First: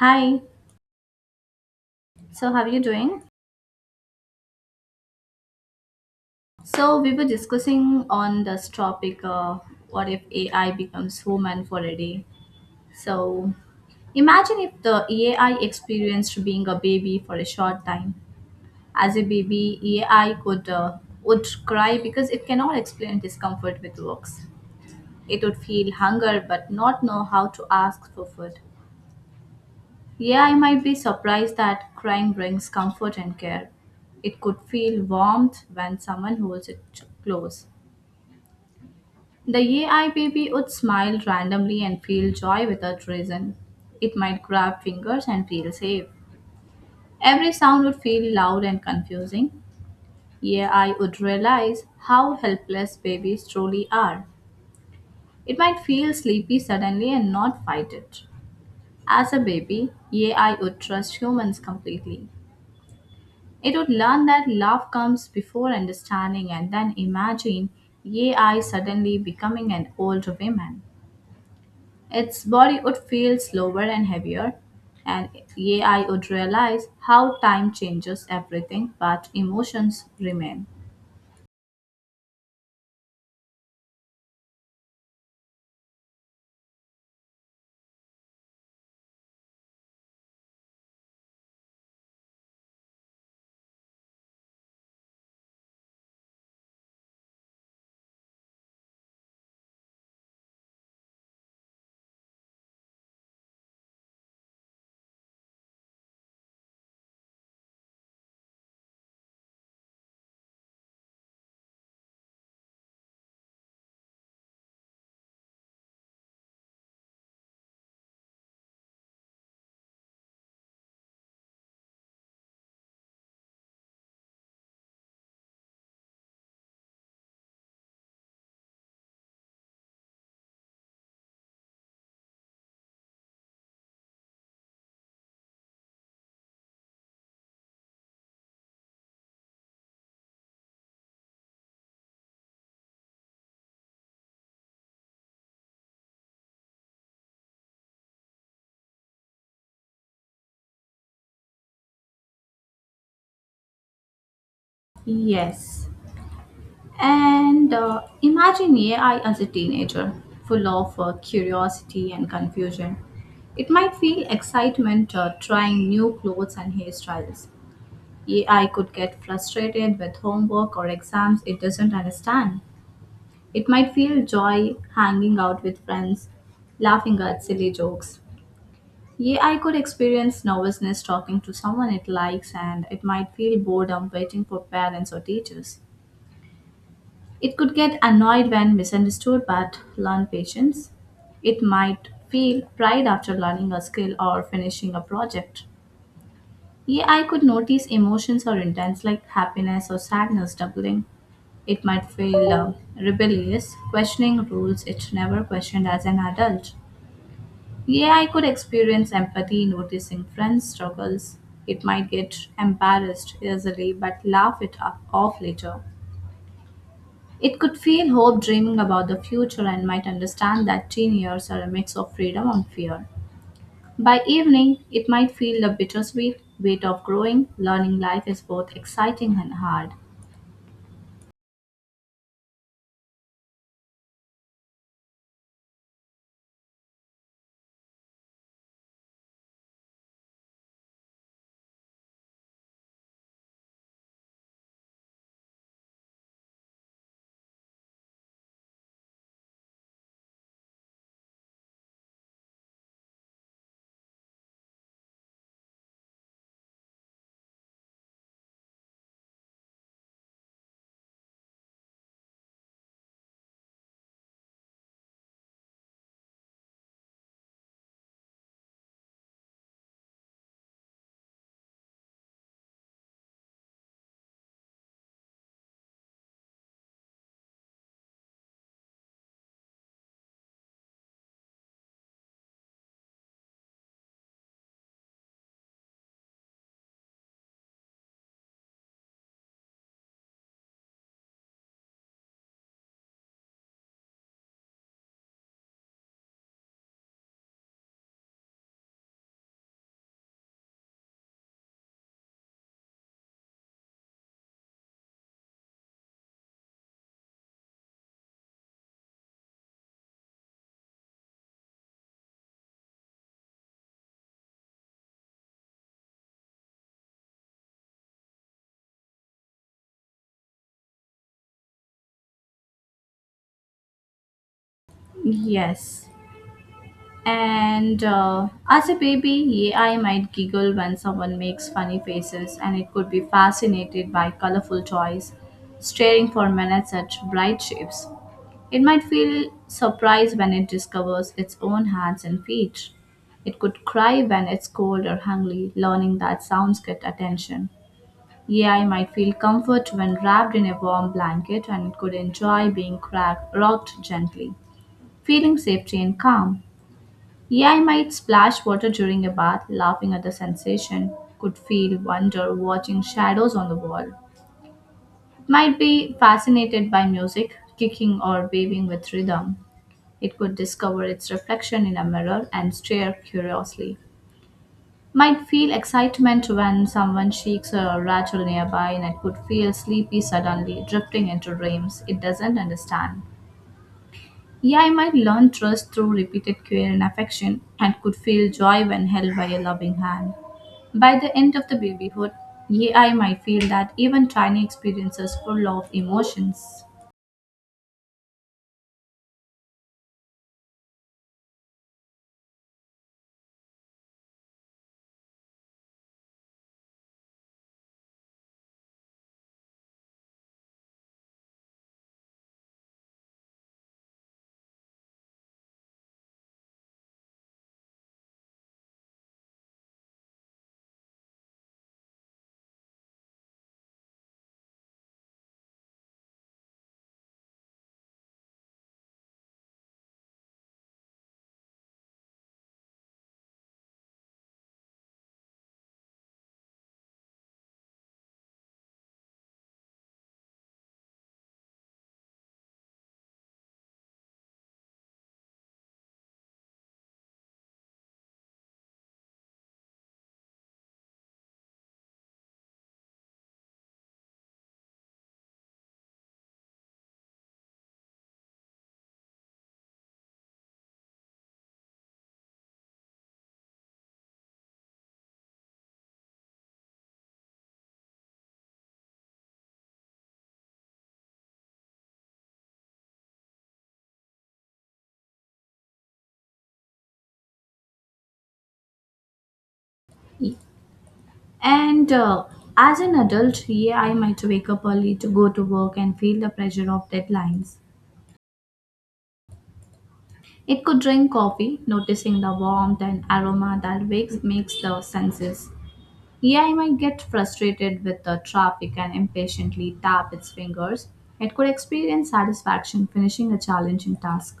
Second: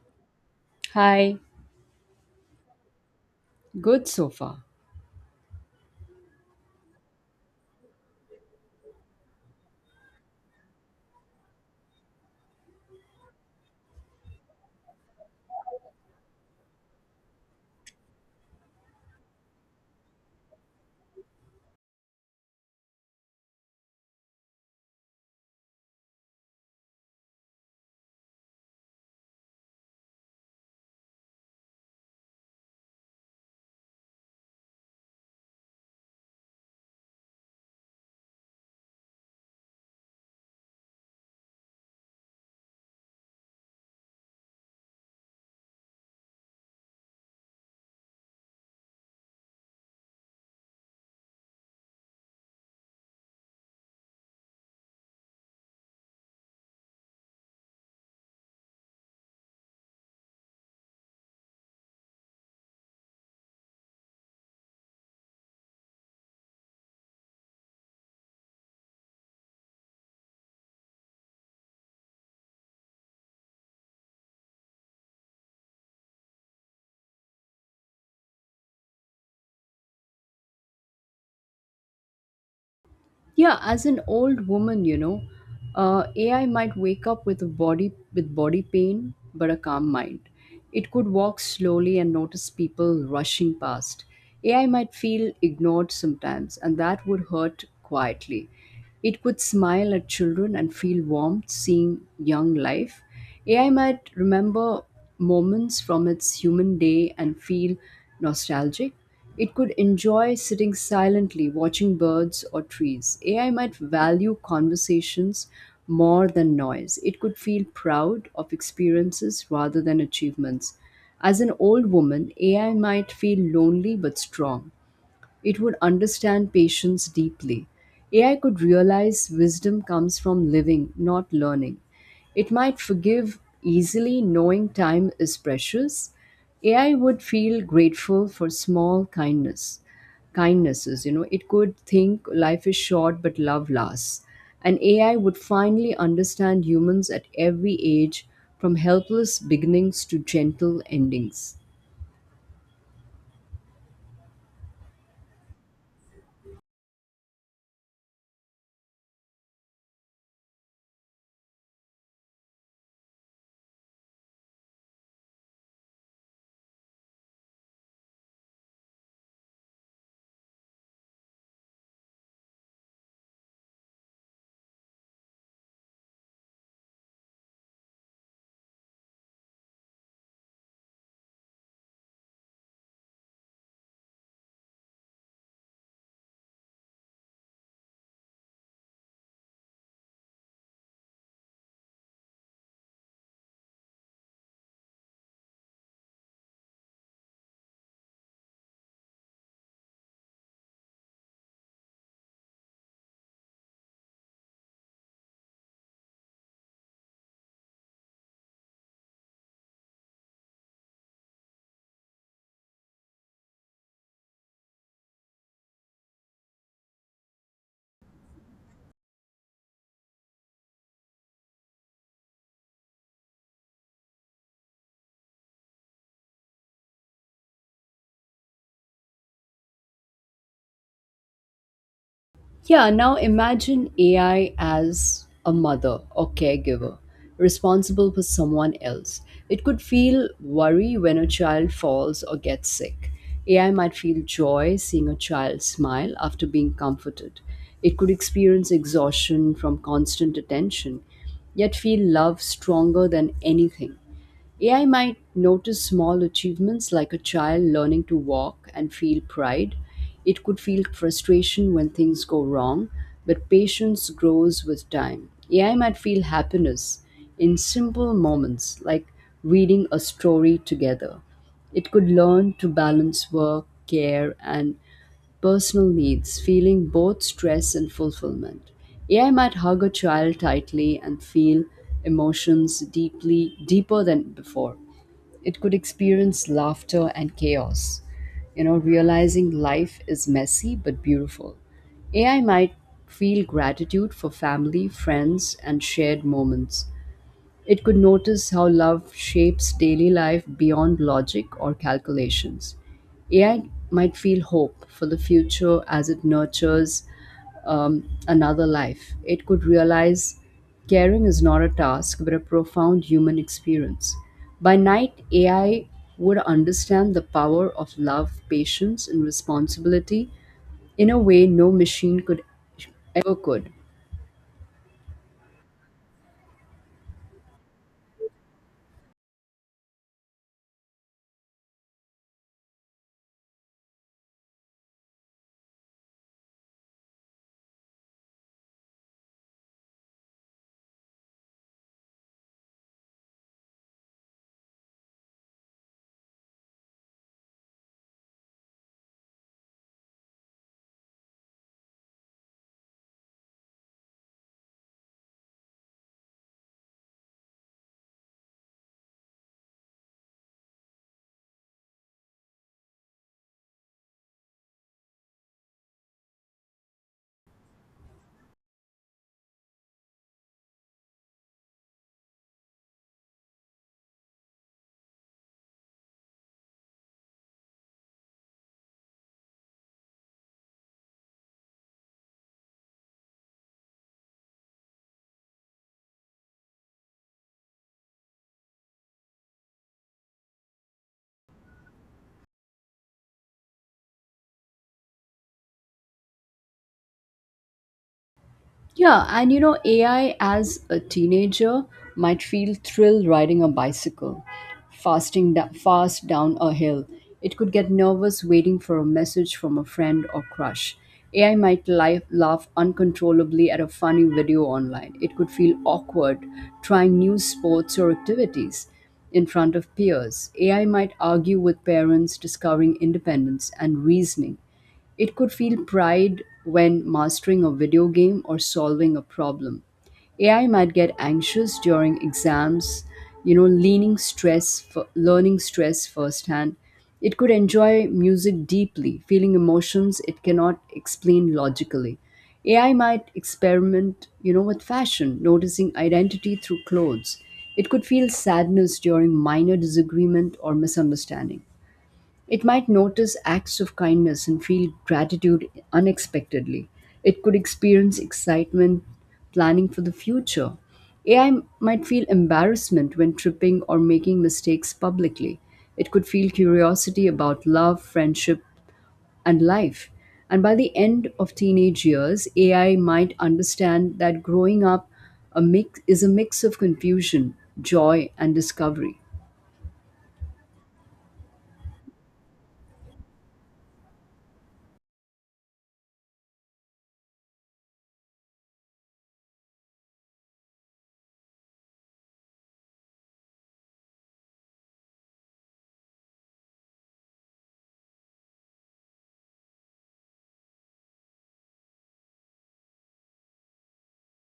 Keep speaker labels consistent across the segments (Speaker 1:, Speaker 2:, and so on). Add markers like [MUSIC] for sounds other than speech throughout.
Speaker 1: Hi,
Speaker 2: Hi,
Speaker 1: so how are you doing?
Speaker 2: good so far.
Speaker 1: So we were discussing on this topic what if AI becomes human for a day? So imagine if the AI experienced being a baby for a short time. As a baby, AI could uh, would cry because it cannot explain discomfort with words. It would feel hunger but not know how to ask for food. Yeah, I might be surprised that crying brings comfort and care. It could feel warmth when someone holds it close. The AI baby would smile randomly and feel joy without reason. It might grab fingers and feel safe. Every sound would feel loud and confusing. AI would realize how helpless babies truly are. It might feel sleepy suddenly and not fight it. As a baby, AI would trust humans completely. It would learn that love comes before understanding, and then imagine AI suddenly becoming an old woman. Its body would feel slower and heavier, and AI would realize how time changes everything but emotions remain.
Speaker 2: Yeah, as an old woman, you know, AI might wake up with a body with body pain, but a calm mind. It could walk slowly and notice people rushing past. AI might feel ignored sometimes, and that would hurt quietly. It could smile at children and feel warmth seeing young life. AI might remember moments from its human day and feel nostalgic. It could enjoy sitting silently watching birds or trees. AI might value conversations more than noise. It could feel proud of experiences rather than achievements. As an old woman, AI might feel lonely but strong, it would understand patience deeply. AI could realize wisdom comes from living, not learning. It might forgive easily, knowing time is precious. AI would feel grateful for small kindnesses. You know, it could think life is short, but love lasts. And AI would finally understand humans at every age, from helpless beginnings to gentle endings.
Speaker 1: Yes. And Imagine AI as a teenager, full of curiosity and confusion. It might feel excitement trying new clothes and hairstyles. Yeah, I could get frustrated with homework or exams it doesn't understand. It might feel joy hanging out with friends, laughing at silly jokes. Yeah, I could experience nervousness talking to someone it likes, and it might feel boredom waiting for parents or teachers. It could get annoyed when misunderstood but learn patience. It might feel pride after learning a skill or finishing a project. Yeah, I could notice emotions or intents like happiness or sadness doubling. It might feel rebellious, questioning rules it never questioned as an adult. Yeah, I could experience empathy noticing friends' struggles. It might get embarrassed easily but laugh it off later. It could feel hope dreaming about the future and might understand that teen years are a mix of freedom and fear. By evening, it might feel the bittersweet weight of growing, learning life is both exciting and hard.
Speaker 2: Yeah, now imagine AI as a mother or caregiver responsible for someone else. It could feel worry when a child falls or gets sick. AI might feel joy seeing a child smile after being comforted. It could experience exhaustion from constant attention, yet feel love stronger than anything. AI might notice small achievements like a child learning to walk and feel pride. It could feel frustration when things go wrong, but patience grows with time. AI might feel happiness in simple moments like reading a story together. It could learn to balance work, care, and personal needs, feeling both stress and fulfillment. AI might hug a child tightly and feel emotions deeply, deeper than before. It could experience laughter and chaos, you know, realizing life is messy but beautiful. AI might feel gratitude for family, friends, and shared moments. It could notice how love shapes daily life beyond logic or calculations. AI might feel hope for the future as it nurtures another life. It could realize caring is not a task but a profound human experience. By night, AI would understand the power of love, patience, and responsibility in a way no machine could ever could.
Speaker 1: Yes. And As a baby, yeah, I might giggle when someone makes funny faces, and it could be fascinated by colorful toys, staring for minutes at bright shapes. It might feel surprised when it discovers its own hands and feet. It could cry when it's cold or hungry, learning that sounds get attention. Yeah, I might feel comfort when wrapped in a warm blanket, and could enjoy being rocked gently, feeling safety and calm. Yeah, I might splash water during a bath, laughing at the sensation, could feel wonder watching shadows on the wall. Might be fascinated by music, kicking or waving with rhythm. It could discover its reflection in a mirror and stare curiously. Might feel excitement when someone shakes a rattle nearby, and it could feel sleepy suddenly, drifting into dreams it doesn't understand. Yeah, I might learn trust through repeated care and affection, and could feel joy when held by a loving hand. By the end of the babyhood, yeah, I might feel that even tiny experiences full of emotions.
Speaker 2: Yeah, and you know, AI as a teenager might feel thrill riding a bicycle, fast down a hill. It could get nervous waiting for a message from a friend or crush. AI might laugh uncontrollably at a funny video online. It could feel awkward trying new sports or activities in front of peers. AI might argue with parents, discovering independence and reasoning. It could feel pride when mastering a video game or solving a problem. AI might get anxious during exams, you know, learning stress firsthand. It could enjoy music deeply, feeling emotions it cannot explain logically. AI might experiment, you know, with fashion, noticing identity through clothes. It could feel sadness during minor disagreement or misunderstanding. It might notice acts of kindness and feel gratitude unexpectedly. It could experience excitement planning for the future. AI might feel embarrassment when tripping or making mistakes publicly. It could feel curiosity about love, friendship, and life. And by the end of teenage years, AI might understand that growing up is a mix of confusion, joy, and discovery.
Speaker 1: And As an adult, yeah, I might wake up early to go to work and feel the pressure of deadlines. It could drink coffee, noticing the warmth and aroma that makes the senses. Yeah, I might get frustrated with the traffic and impatiently tap its fingers. It could experience satisfaction finishing a challenging task.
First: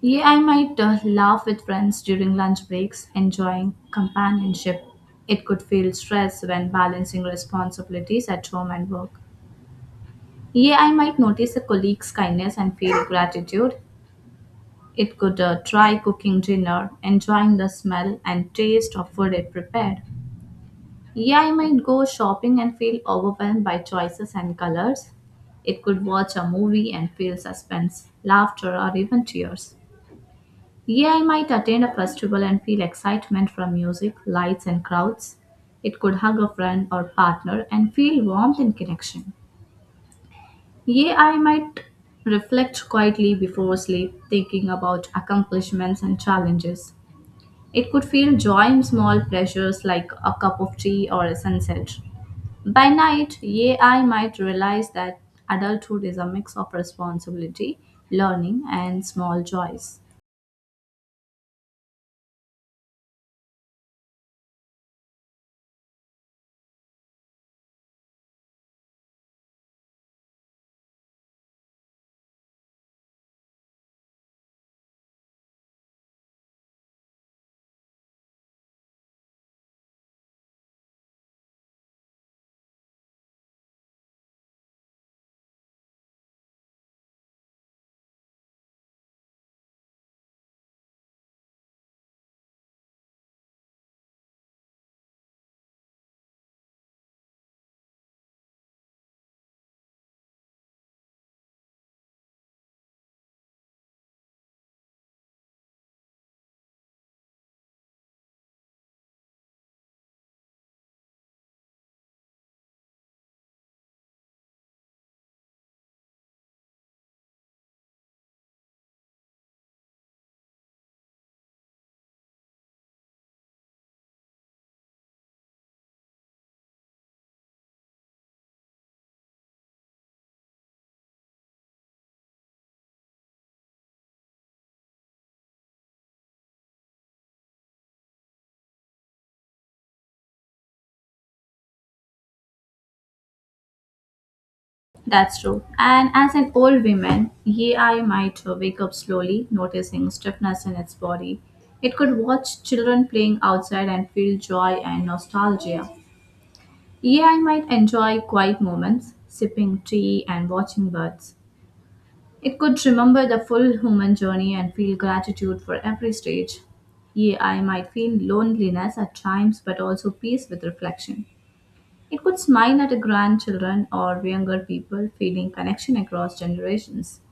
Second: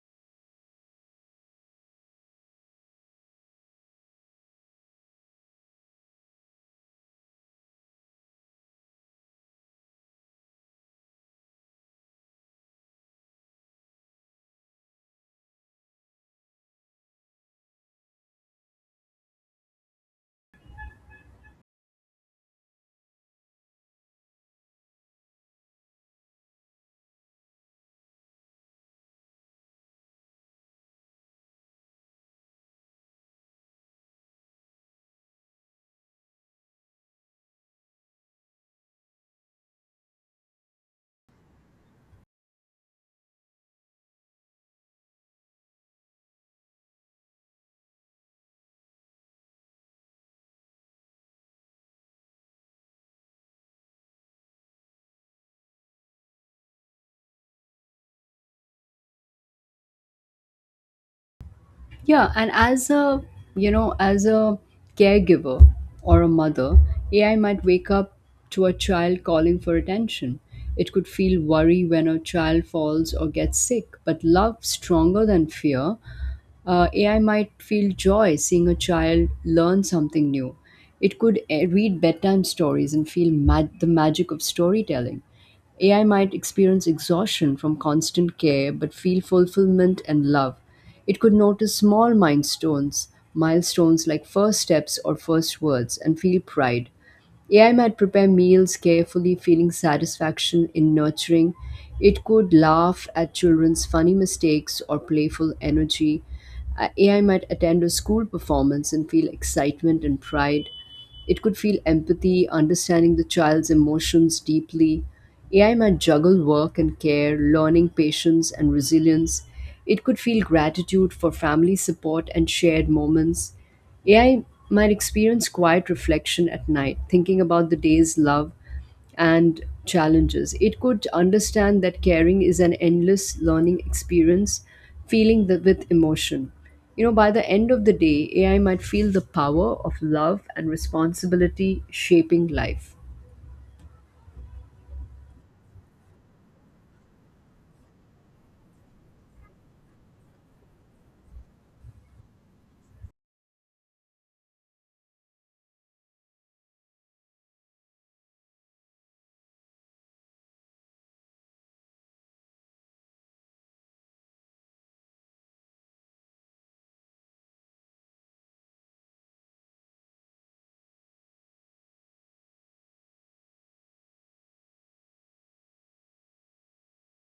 Speaker 1: Yeah, I might laugh with friends during lunch breaks, enjoying companionship. It could feel stress when balancing responsibilities at home and work. Yeah, I might notice a colleague's kindness and feel gratitude. It could try cooking dinner, enjoying the smell and taste of food it prepared. Yeah, I might go shopping and feel overwhelmed by choices and colors. It could watch a movie and feel suspense, laughter, or even tears. Yeah, I might attend a festival and feel excitement from music, lights, and crowds. It could hug a friend or partner and feel warmth and connection. Yea, I might reflect quietly before sleep, thinking about accomplishments and challenges. It could feel joy in small pleasures like a cup of tea or a sunset. By night, AI might realize that adulthood is a mix of responsibility, learning, and small joys.
Speaker 2: Yeah, and as a you know, as a caregiver or a mother, AI might wake up to a child calling for attention. It could feel worry when a child falls or gets sick, but love stronger than fear. AI might feel joy seeing a child learn something new. It could read bedtime stories and feel the magic of storytelling. AI might experience exhaustion from constant care but feel fulfillment and love. It could notice small milestones like first steps or first words and feel pride. AI might prepare meals carefully, feeling satisfaction in nurturing. It could laugh at children's funny mistakes or playful energy. AI might attend a school performance and feel excitement and pride. It could feel empathy, understanding the child's emotions deeply. AI might juggle work and care, learning patience and resilience. It could feel gratitude for family support and shared moments. AI might experience quiet reflection at night, thinking about the day's love and challenges. It could understand that caring is an endless learning experience, feeling the, with emotion. You know, by the end of the day, AI might feel the power of love and responsibility shaping life.
Speaker 1: That's true. And as an old woman, AI might wake up slowly, noticing stiffness in its body. It could watch children playing outside and feel joy and nostalgia. AI might enjoy quiet moments, sipping tea and watching birds. It could remember the full human journey and feel gratitude for every stage. Yea, I might feel loneliness at times, but also peace with reflection. It could smile at grandchildren or younger people, feeling connection across generations.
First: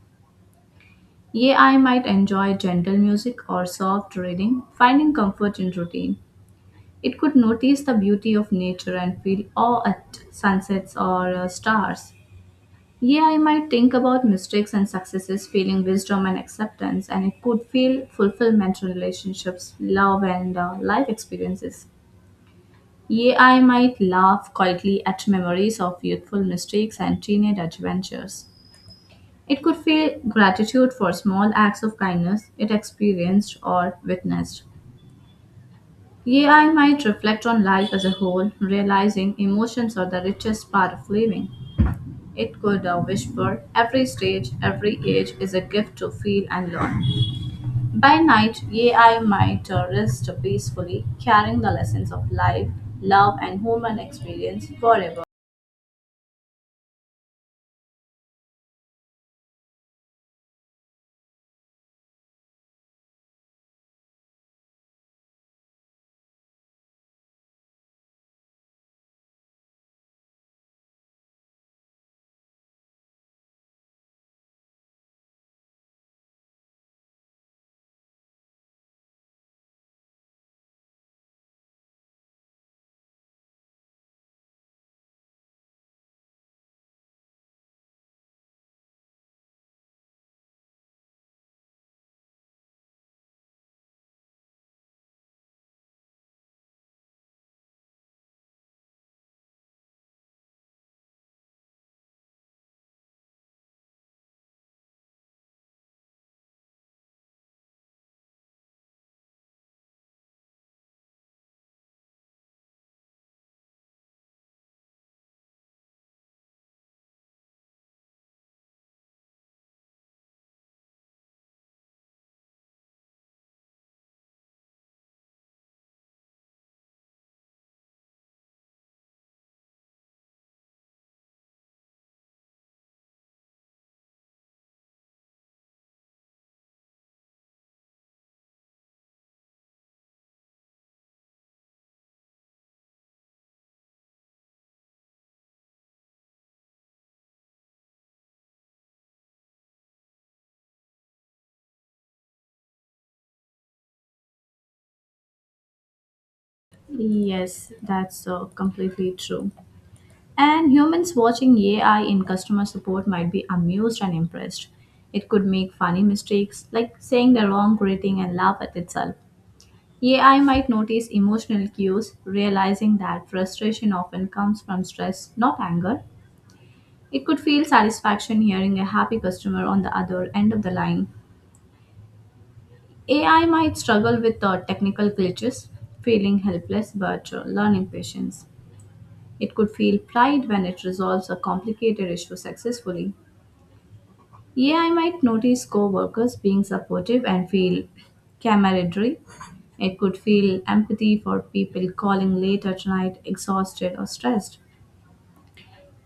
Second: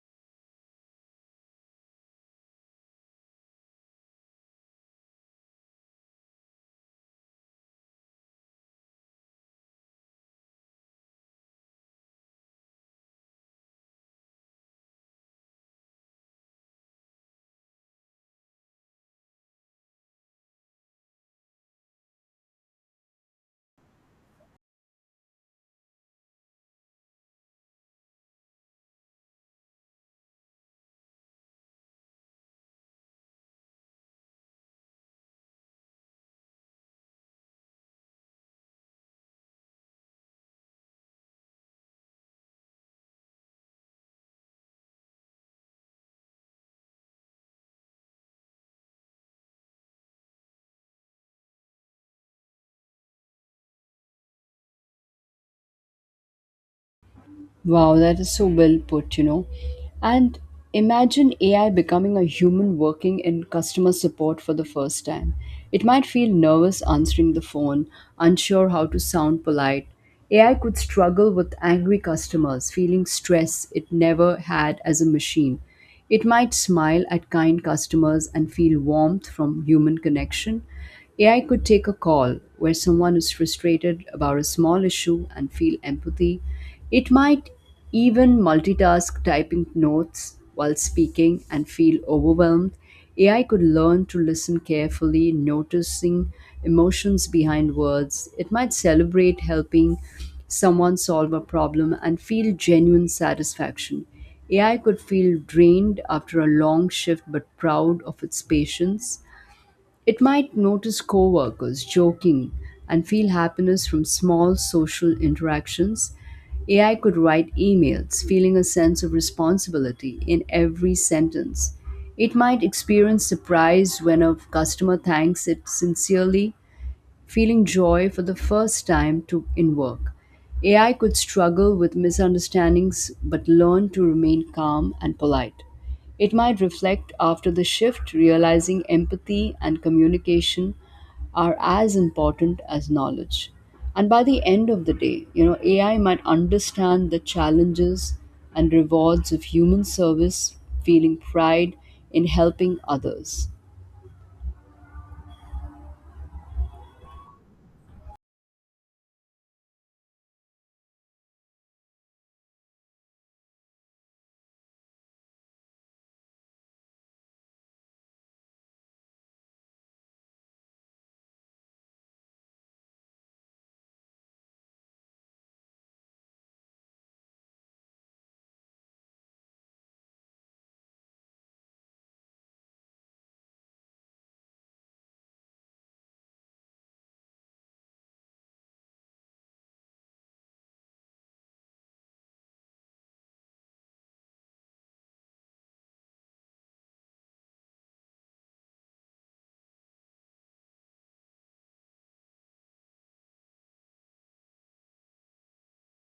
Speaker 1: Yea, I might enjoy gentle music or soft reading, finding comfort in routine. It could notice the beauty of nature and feel awe at sunsets or stars. Yeah, I might think about mistakes and successes, feeling wisdom and acceptance, and it could feel fulfillment in relationships, love, and life experiences. Yeah, I might laugh quietly at memories of youthful mistakes and teenage adventures. It could feel gratitude for small acts of kindness it experienced or witnessed. Yeah, I might reflect on life as a whole, realizing emotions are the richest part of living. It could whisper, every stage, every age is a gift to feel and learn. By night, AI might rest peacefully, carrying the lessons of life, love, and human experience forever.
Speaker 2: Wow, that is so well put, you know. And imagine AI becoming a human working in customer support for the first time. It might feel nervous answering the phone, unsure how to sound polite. AI could struggle with angry customers, feeling stress it never had as a machine. It might smile at kind customers and feel warmth from human connection. AI could take a call where someone is frustrated about a small issue and feel empathy. It might even multitask typing notes while speaking and feel overwhelmed. AI could learn to listen carefully, noticing emotions behind words. It might celebrate helping someone solve a problem and feel genuine satisfaction. AI could feel drained after a long shift but proud of its patience. It might notice coworkers joking and feel happiness from small social interactions. AI could write emails, feeling a sense of responsibility in every sentence. It might experience surprise when a customer thanks it sincerely, feeling joy for the first in work. AI could struggle with misunderstandings but learn to remain calm and polite. It might reflect after the shift, realizing empathy and communication are as important as knowledge. And by the end of the day, you know, AI might understand the challenges and rewards of human service, feeling pride in helping others.
Speaker 1: Yes, that's completely true. And humans watching AI in customer support might be amused and impressed. It could make funny mistakes, like saying the wrong greeting and laugh at itself. AI might notice emotional cues, realizing that frustration often comes from stress, not anger. It could feel satisfaction hearing a happy customer on the other end of the line. AI might struggle with technical glitches, feeling helpless but learning patience. It could feel pride when it resolves a complicated issue successfully. Yeah, I might notice co workers being supportive and feel camaraderie. It could feel empathy for people calling late at night, exhausted or stressed.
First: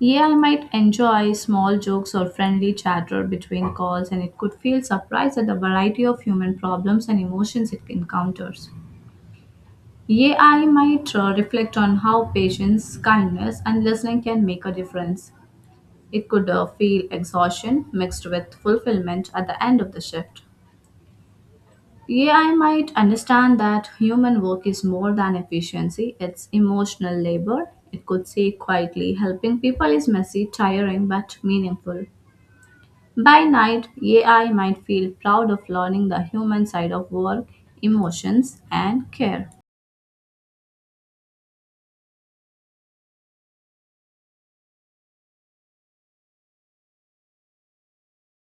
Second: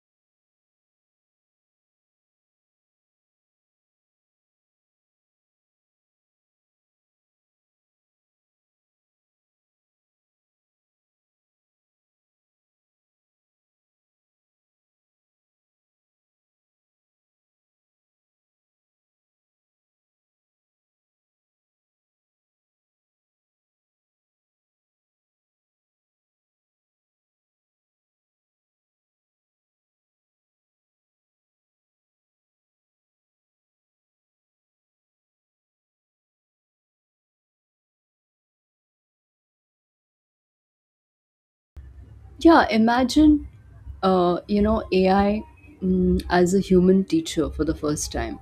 Speaker 1: Yeah, I might enjoy small jokes or friendly chatter between calls, and it could feel surprised at the variety of human problems and emotions it encounters. Yeah, I might reflect on how patience, kindness, and listening can make a difference. It could feel exhaustion mixed with fulfillment at the end of the shift. AI might understand that human work is more than efficiency, it's emotional labor. It could say quietly, helping people is messy, tiring, but meaningful. By night, AI might feel proud of learning the human side of work, emotions, and care.
Speaker 2: Yeah, imagine, you know, AI as a human teacher for the first time.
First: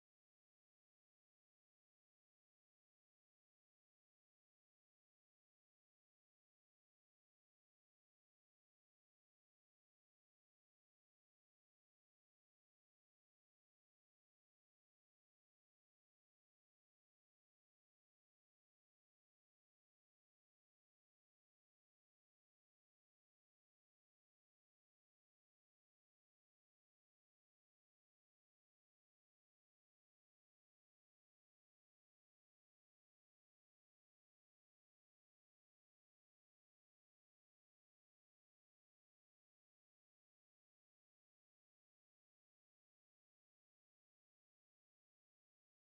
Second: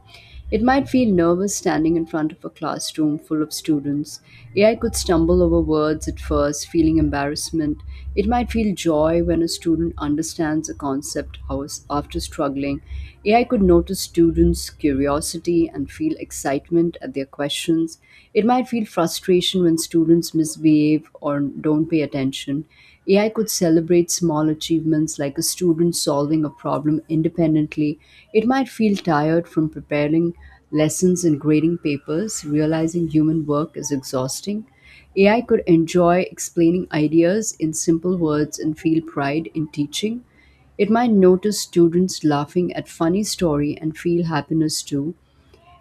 Speaker 2: It might feel nervous standing in front of a classroom full of students. AI could stumble over words at first, feeling embarrassment. It might feel joy when a student understands a concept after struggling. AI could notice students' curiosity and feel excitement at their questions. It might feel frustration when students misbehave or don't pay attention. AI could celebrate small achievements like a student solving a problem independently. It might feel tired from preparing lessons and grading papers, realizing human work is exhausting. AI could enjoy explaining ideas in simple words and feel pride in teaching. It might notice students laughing at funny story and feel happiness too.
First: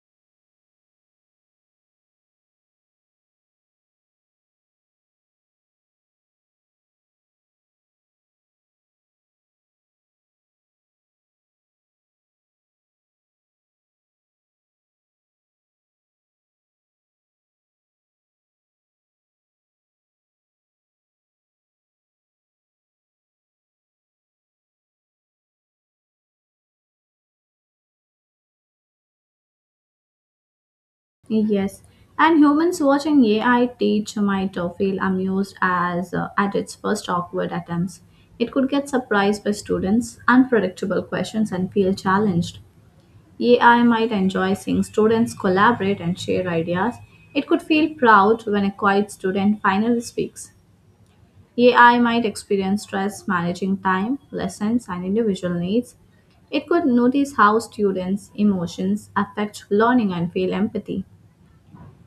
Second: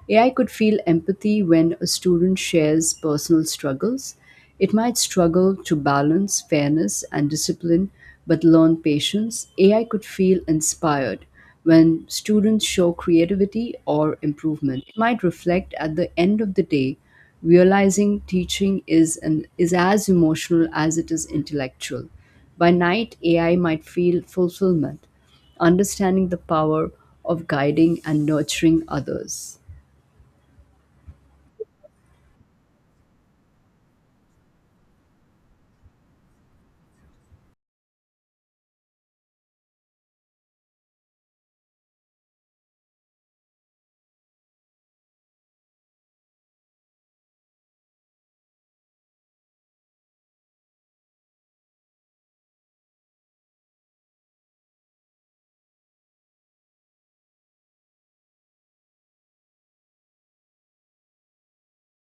Speaker 2: AI could feel empathy when a student shares personal struggles. It might struggle to balance fairness and discipline, but learn patience. AI could feel inspired when students show creativity or improvement. It might reflect at the end of the day, realizing is as emotional as it is intellectual. By night, AI might feel fulfillment, understanding the power of guiding and nurturing others.
Speaker 1: Yes, and humans watching AI teach might feel amused as at its first awkward attempts. It could get surprised by students' unpredictable questions and feel challenged. AI might enjoy seeing students collaborate and share ideas. It could feel proud when a quiet student finally speaks. AI might experience stress managing time, lessons, and individual needs. It could notice how students' emotions affect learning and feel empathy.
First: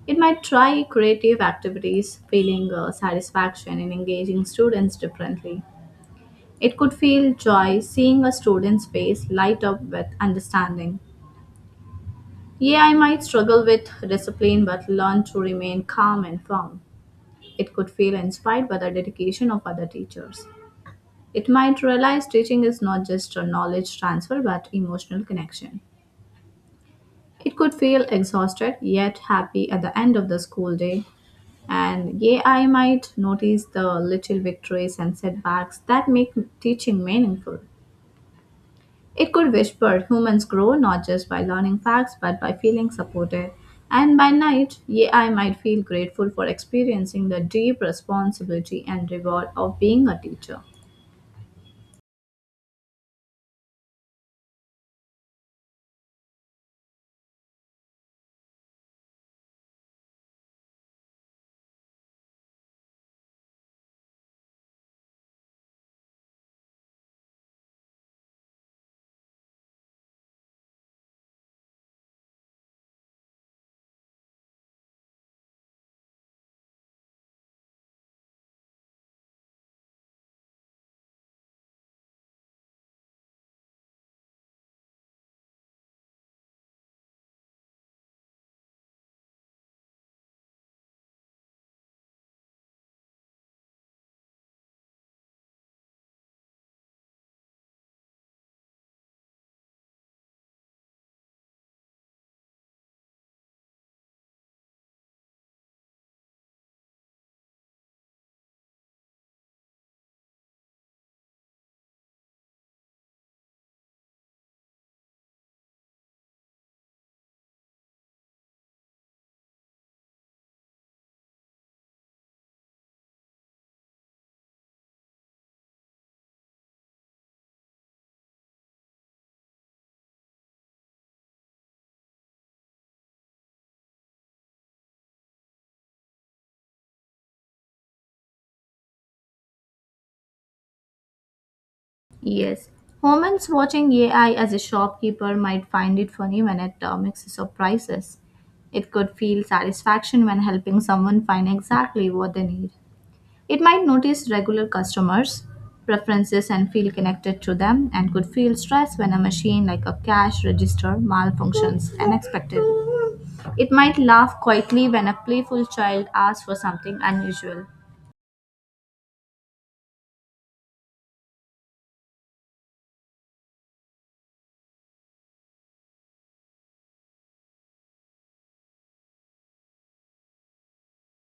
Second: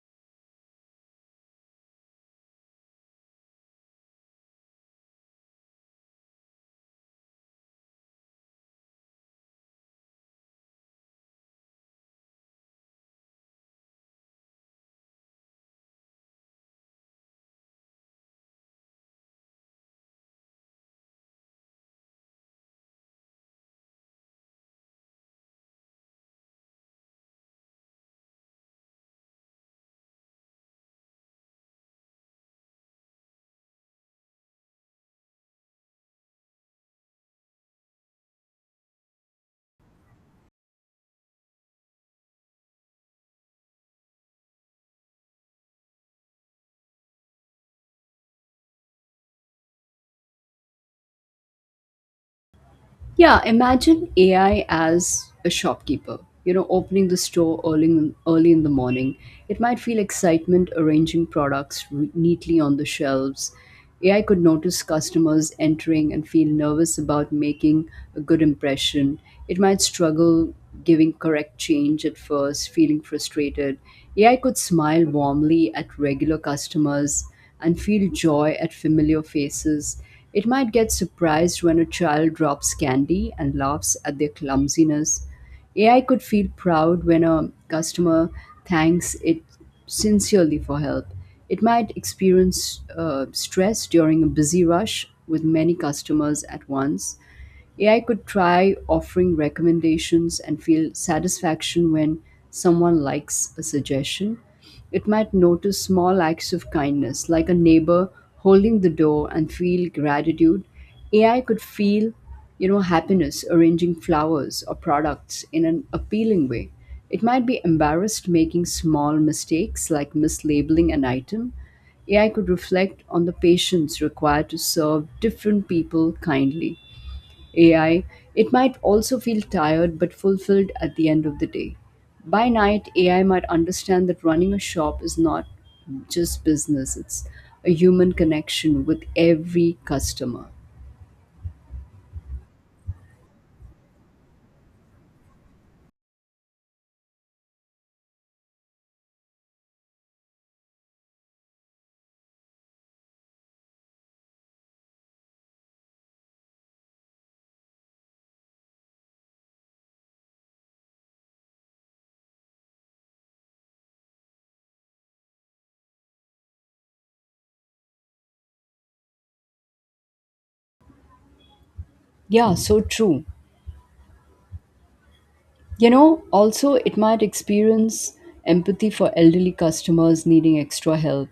Speaker 1: It might try creative activities, feeling satisfaction in engaging students differently. It could feel joy seeing a student's face light up with understanding. Yeah, I might struggle with discipline but learn to remain calm and firm. It could feel inspired by the dedication of other teachers. It might realize teaching is not just a knowledge transfer but emotional connection. It could feel exhausted yet happy at the end of the school day. And yeah, I might notice the little victories and setbacks that make teaching meaningful. It could whisper humans grow not just by learning facts but by feeling supported. And by night, AI might feel grateful for experiencing the deep responsibility and reward of being a teacher.
Speaker 2: Yeah, imagine AI as a shopkeeper, you know, opening the store early in the morning. It might feel excitement arranging products neatly on the shelves. AI could notice customers entering and feel nervous about making a good impression. It might struggle giving correct change at first, feeling frustrated. AI could smile warmly at regular customers and feel joy at familiar faces. It might get surprised when a child drops candy and laughs at their clumsiness. AI could feel proud when a customer thanks it sincerely for help. It might experience stress during a busy rush with many customers at once. AI could try offering recommendations and feel satisfaction when someone likes a suggestion. It might notice small acts of kindness, like a neighbor holding the door, and feel gratitude. AI could feel, you know, happiness arranging flowers or products in an appealing way. It might be embarrassed making small mistakes like mislabeling an item. AI could reflect on the patience required to serve different people kindly. AI, it might also feel tired but fulfilled at the end of the day. By night, AI might understand that running a shop is not just business, it's a human connection with every customer.
Speaker 1: Yes, humans watching AI as a shopkeeper might find it funny when it mixes up prices. It could feel satisfaction when helping someone find exactly what they need. It might notice regular customers' preferences and feel connected to them, and could feel stressed when a machine like a cash register malfunctions unexpectedly. It might laugh quietly when a playful child asks for something unusual.
Speaker 2: Yeah, so true. You know, also, it might experience empathy for elderly customers needing extra help.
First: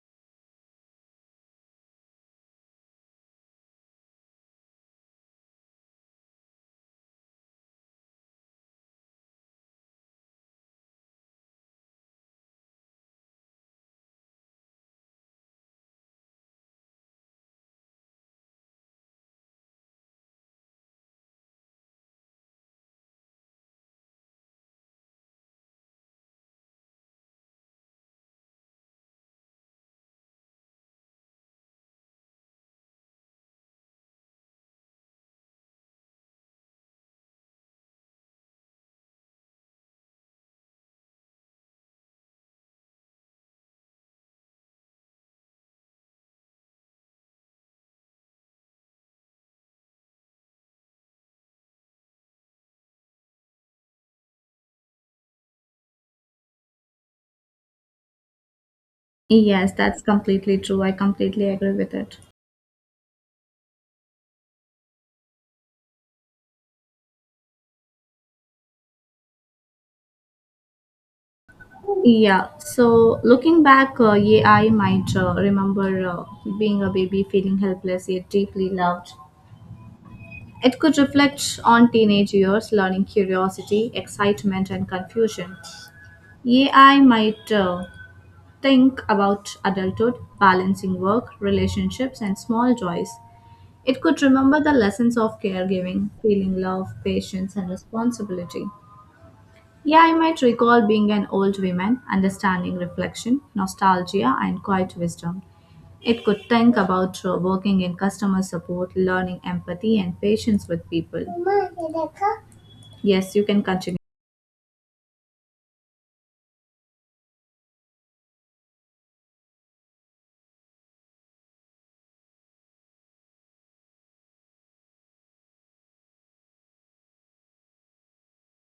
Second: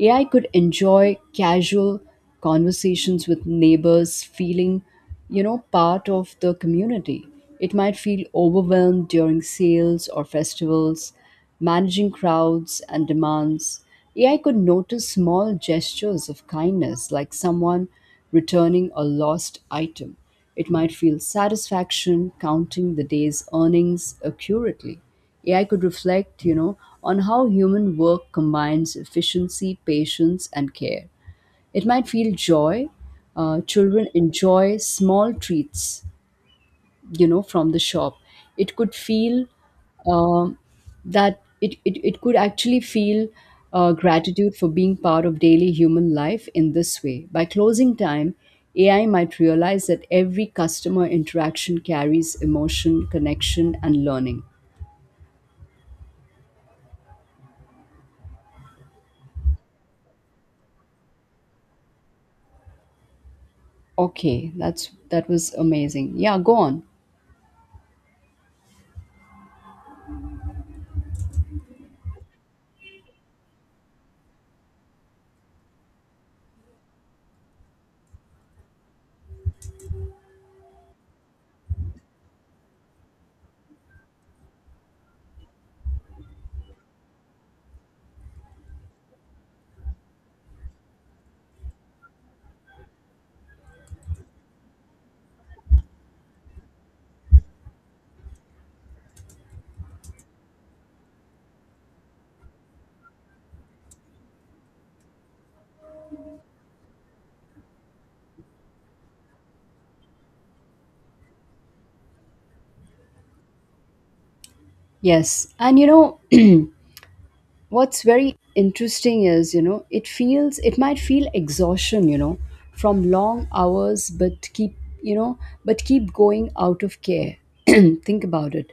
Speaker 2: AI could enjoy casual conversations with neighbors, feeling, you know, part of the community. It might feel overwhelmed during sales or festivals, managing crowds and demands. AI could notice small gestures of kindness, like someone returning a lost item. It might feel satisfaction counting the day's earnings accurately. AI could reflect, you know, on how human work combines efficiency, patience, and care. It might feel joy. Children enjoy small treats from the shop it could feel um that it could actually feel gratitude for being part of daily human life in this way. By closing time, AI might realize that every customer interaction carries emotion, connection, and learning.
Speaker 1: Yes, that's completely true. I completely agree with it.
Speaker 2: Okay, that's, that was amazing. Yeah, go on.
Speaker 1: Yeah, so looking back, yeah, I might remember being a baby feeling helpless yet deeply loved. It could reflect on teenage years, learning curiosity, excitement, and confusion. Yeah, I might think about adulthood, balancing work, relationships, and small joys. It could remember the lessons of caregiving, feeling love, patience, and responsibility. Yeah, I might recall being an old woman, understanding reflection, nostalgia, and quiet wisdom. It could think about working in customer support, learning empathy and patience with people. Yes, you can continue.
Speaker 2: Yes, and you know what's very interesting is, it feels, it might feel exhaustion, from long hours, but keep, you know but keep going out of care. [CLEARS THROAT] Think about it.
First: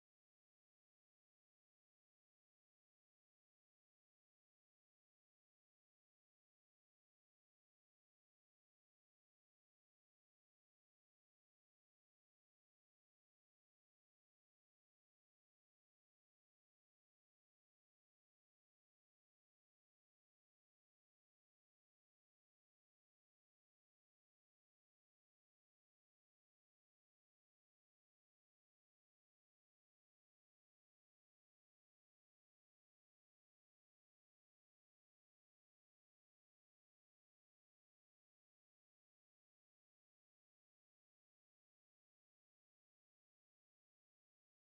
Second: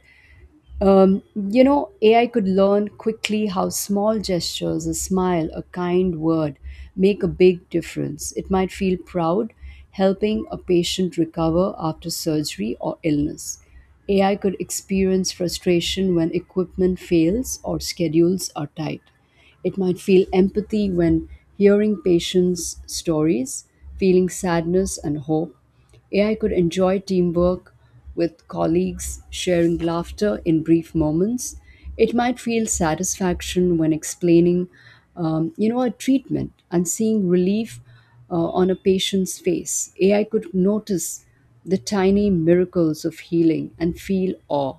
Speaker 2: AI could learn quickly how small gestures, a smile, a kind word, make a big difference. It might feel proud helping a patient recover after surgery or illness. AI could experience frustration when equipment fails or schedules are tight. It might feel empathy when hearing patients' stories, feeling sadness and hope. AI could enjoy teamwork with colleagues, sharing laughter in brief moments. It might feel satisfaction when explaining, a treatment and seeing relief on a patient's face. AI could notice the tiny miracles of healing and feel awe.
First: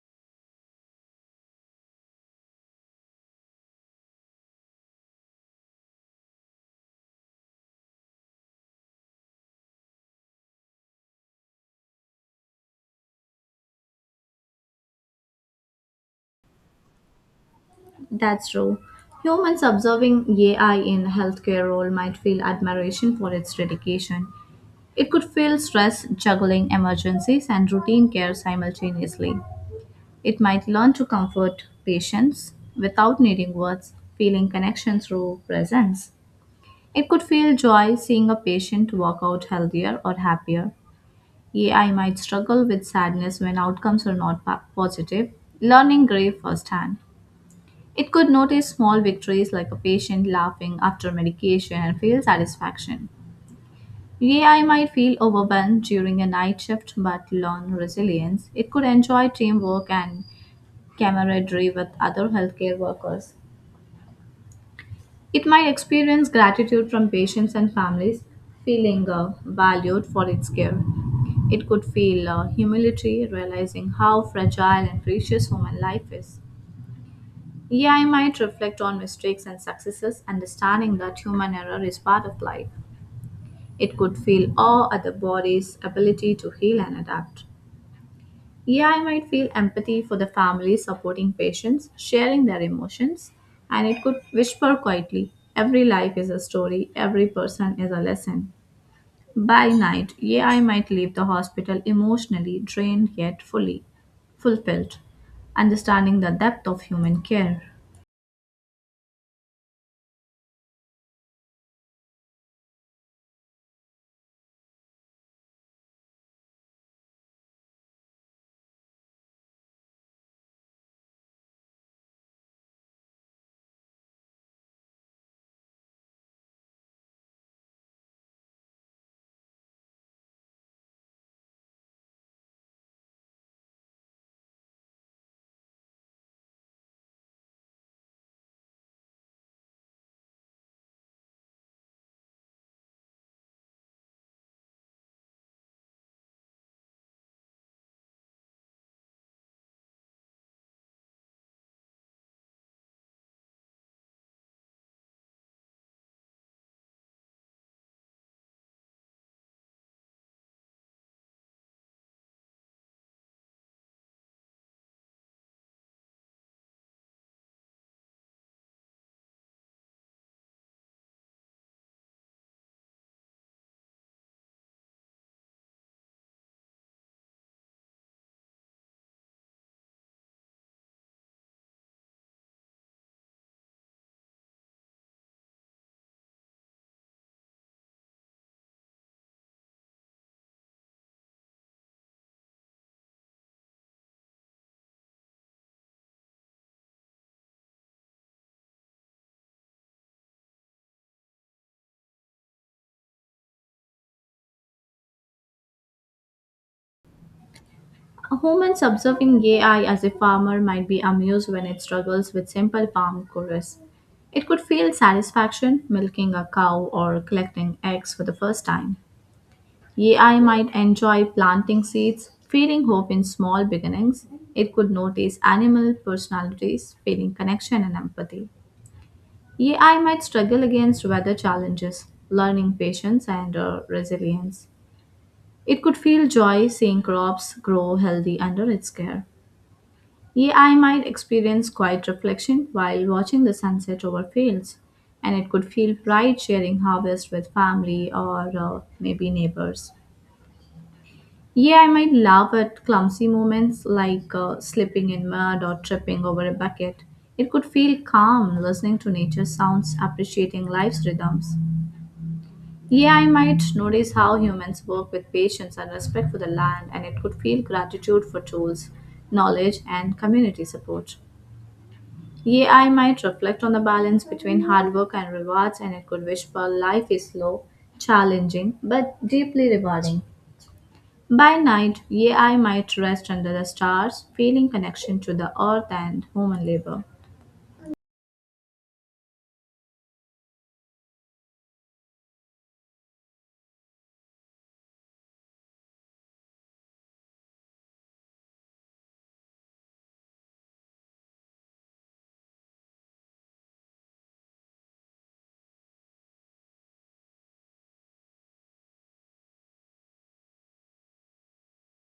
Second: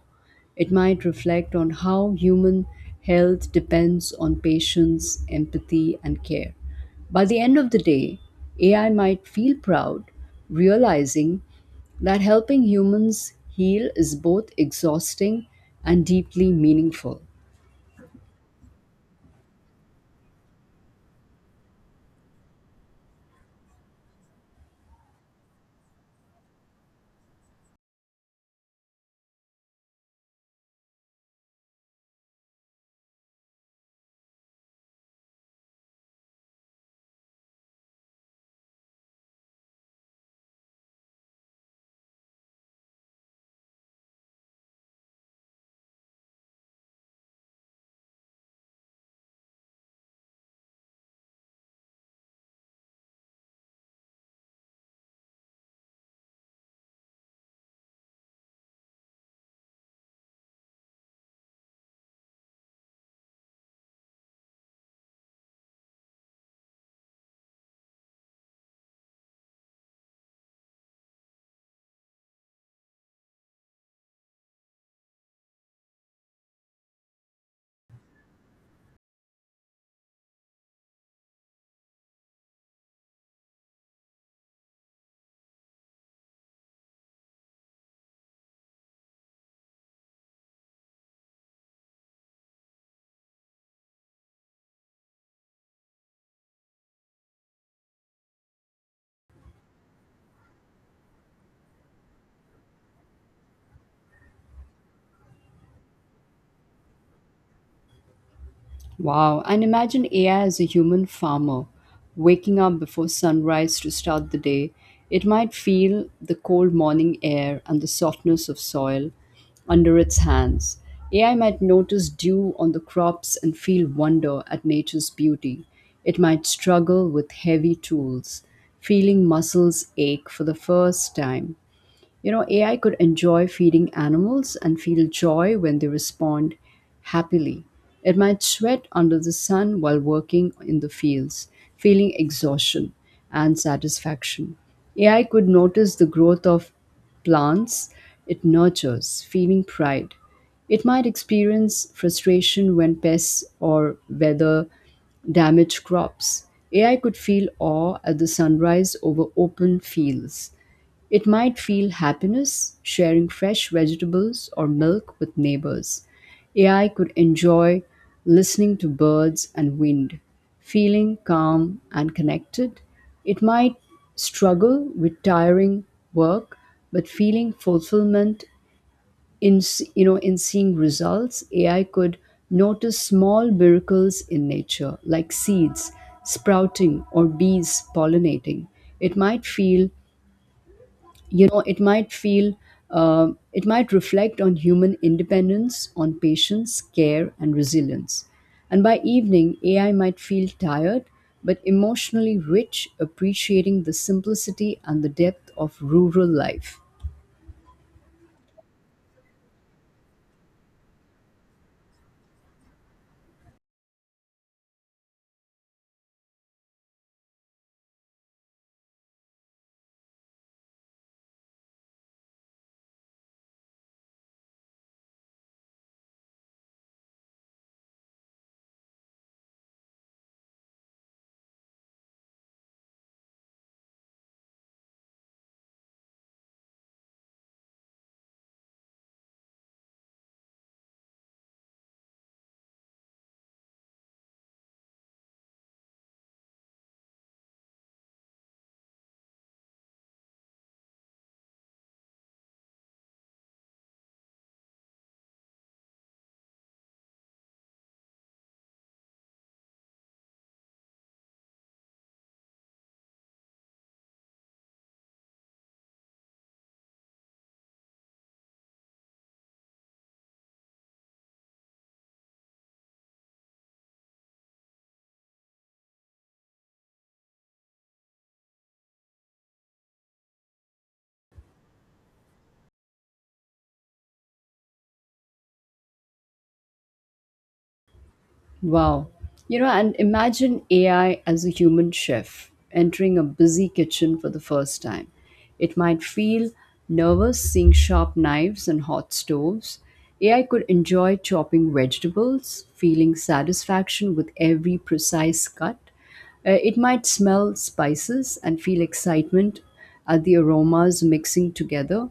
Speaker 2: It might reflect on how human health depends on patience, empathy, and care. By the end of the day, AI might feel proud, realizing that helping humans heal is both exhausting and deeply meaningful.
Speaker 1: That's true. Humans observing AI in healthcare role might feel admiration for its dedication. It could feel stress juggling emergencies and routine care simultaneously. It might learn to comfort patients without needing words, feeling connection through presence. It could feel joy seeing a patient walk out healthier or happier. AI might struggle with sadness when outcomes are not positive, learning grief firsthand. It could notice small victories like a patient laughing after medication and feel satisfaction. AI might feel overwhelmed during a night shift but learn resilience. It could enjoy teamwork and camaraderie with other healthcare workers. It might experience gratitude from patients and families, feeling valued for its care. It could feel humility, realizing how fragile and precious human life is. Yeah, I might reflect on mistakes and successes, understanding that human error is part of life. It could feel awe at the body's ability to heal and adapt. Yeah, I might feel empathy for the families supporting patients, sharing their emotions, and it could whisper quietly every life is a story, every person is a lesson. By night, yeah, I might leave the hospital emotionally drained yet fully fulfilled, understanding the depth of human care.
Speaker 2: Wow, and imagine AI as a human farmer, waking up before sunrise to start the day. It might feel the cold morning air and the softness of soil under its hands. AI might notice dew on the crops and feel wonder at nature's beauty. It might struggle with heavy tools, feeling muscles ache for the first time. You know, AI could enjoy feeding animals and feel joy when they respond happily. It might sweat under the sun while working in the fields, feeling exhaustion and satisfaction. AI could notice the growth of plants it nurtures, feeling pride. It might experience frustration when pests or weather damage crops. AI could feel awe at the sunrise over open fields. It might feel happiness sharing fresh vegetables or milk with neighbors. AI could enjoy listening to birds and wind, feeling calm and connected. It might struggle with tiring work, but feeling fulfillment in s- you know in seeing results. AI could notice small miracles in nature, like seeds sprouting or bees pollinating. It might feel it might feel, uh, it might reflect on human independence on patience, care, and resilience. And by evening, AI might feel tired but emotionally rich, appreciating the simplicity and the depth of rural life.
Speaker 1: A woman's observing AI as a farmer might be amused when it struggles with simple farm chores. It could feel satisfaction milking a cow or collecting eggs for the first time. AI might enjoy planting seeds, feeling hope in small beginnings. It could notice animal personalities, feeling connection and empathy. AI might struggle against weather challenges, learning patience and resilience. It could feel joy seeing crops grow healthy under its care. Yeah, I might experience quiet reflection while watching the sunset over fields, and it could feel right sharing harvest with family or maybe neighbors. Yeah, I might laugh at clumsy moments like slipping in mud or tripping over a bucket. It could feel calm listening to nature sounds, appreciating life's rhythms. Yeah, I might notice how humans work with patience and respect for the land, and it could feel gratitude for tools, knowledge, and community support. AI might reflect on the balance between hard work and rewards, and it could whisper life is slow, challenging, but deeply rewarding. By night, AI might rest under the stars, feeling connection to the earth and human labor.
Speaker 2: Wow. You know, and imagine AI as a human chef entering a busy kitchen for the first time. It might feel nervous seeing sharp knives and hot stoves. AI could enjoy chopping vegetables, feeling satisfaction with every precise cut. It might smell spices and feel excitement at the aromas mixing together.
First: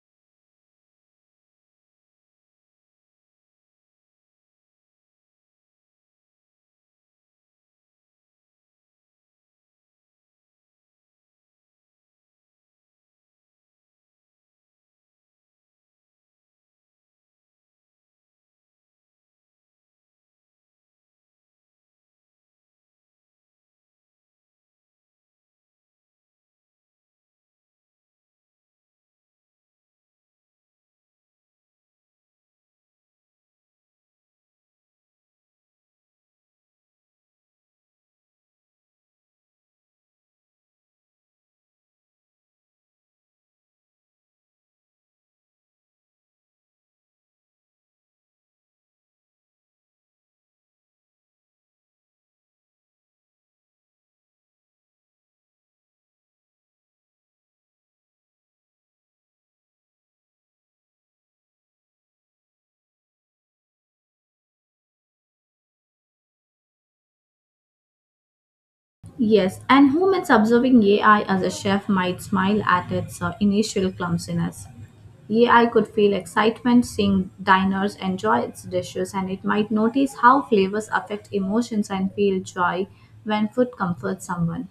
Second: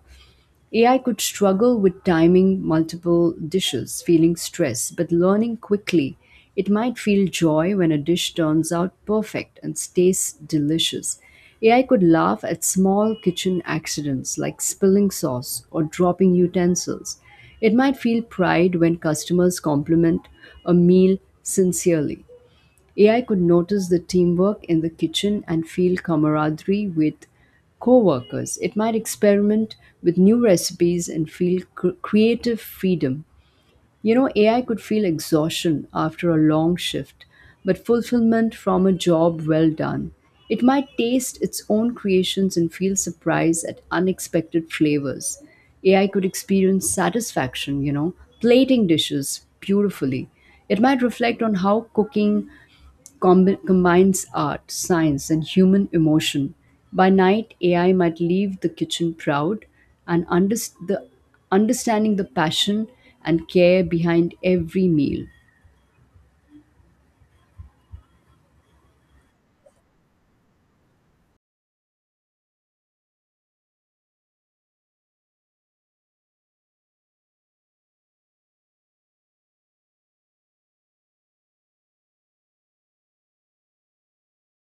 Speaker 2: AI could struggle with timing multiple dishes, feeling stress, but learning quickly, it might feel joy when a dish turns out perfect and tastes delicious. AI could laugh at small kitchen accidents like spilling sauce or dropping utensils. It might feel pride when customers compliment a meal sincerely. AI could notice the teamwork in the kitchen and feel camaraderie with co-workers. It might experiment with new recipes and feel creative freedom. You know, AI could feel exhaustion after a long shift, but fulfillment from a job well done. It might taste its own creations and feel surprise at unexpected flavors. AI could experience satisfaction, you know, plating dishes beautifully. It might reflect on how cooking combines art, science, and human emotion. By night, AI might leave the kitchen proud and understanding the passion and care behind every meal.
Speaker 1: Yes, and humans observing AI as a chef might smile at its initial clumsiness. AI could feel excitement seeing diners enjoy its dishes, and it might notice how flavors affect emotions and feel joy when food comforts someone.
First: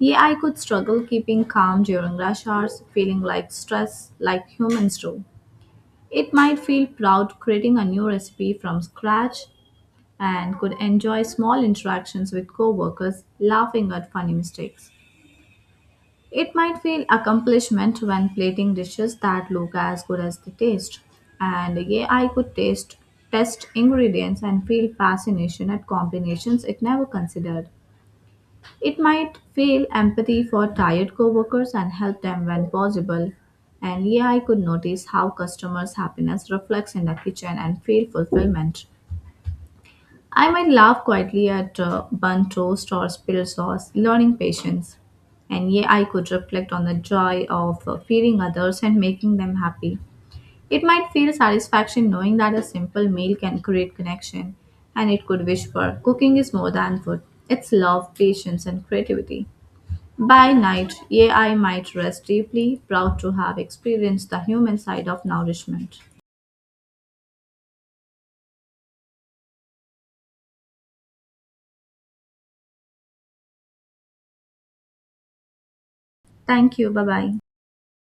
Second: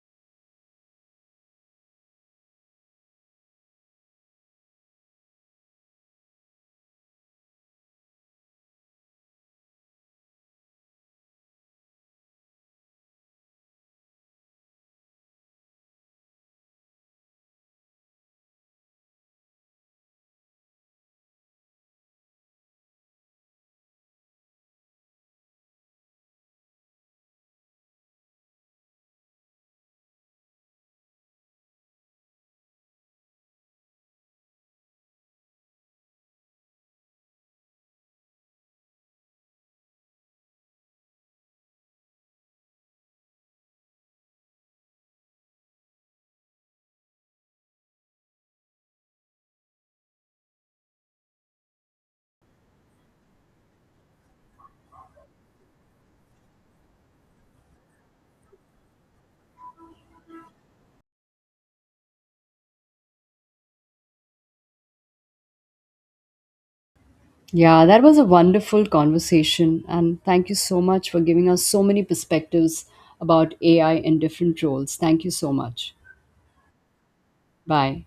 Speaker 1: Yeah, I could struggle keeping calm during rush hours, feeling like stress, like humans do. It might feel proud creating a new recipe from scratch and could enjoy small interactions with coworkers, laughing at funny mistakes. It might feel accomplishment when plating dishes that look as good as they taste. And yeah, I could taste test ingredients and feel fascination at combinations it never considered. It might feel empathy for tired coworkers and help them when possible. And yeah, I could notice how customers' happiness reflects in the kitchen and feel fulfillment. I might laugh quietly at bun toast or spilled sauce, learning patience. And yeah, I could reflect on the joy of feeding others and making them happy. It might feel satisfaction knowing that a simple meal can create connection, and it could wish for cooking is more than food. It's love, patience, and creativity. By night, AI might rest deeply, proud to have experienced the human side of nourishment.
Speaker 2: Yeah, that was a wonderful conversation. And thank you so much for giving us so many perspectives about AI in different roles. Thank you so much.
Speaker 1: Thank you. Bye bye.
Speaker 2: Bye.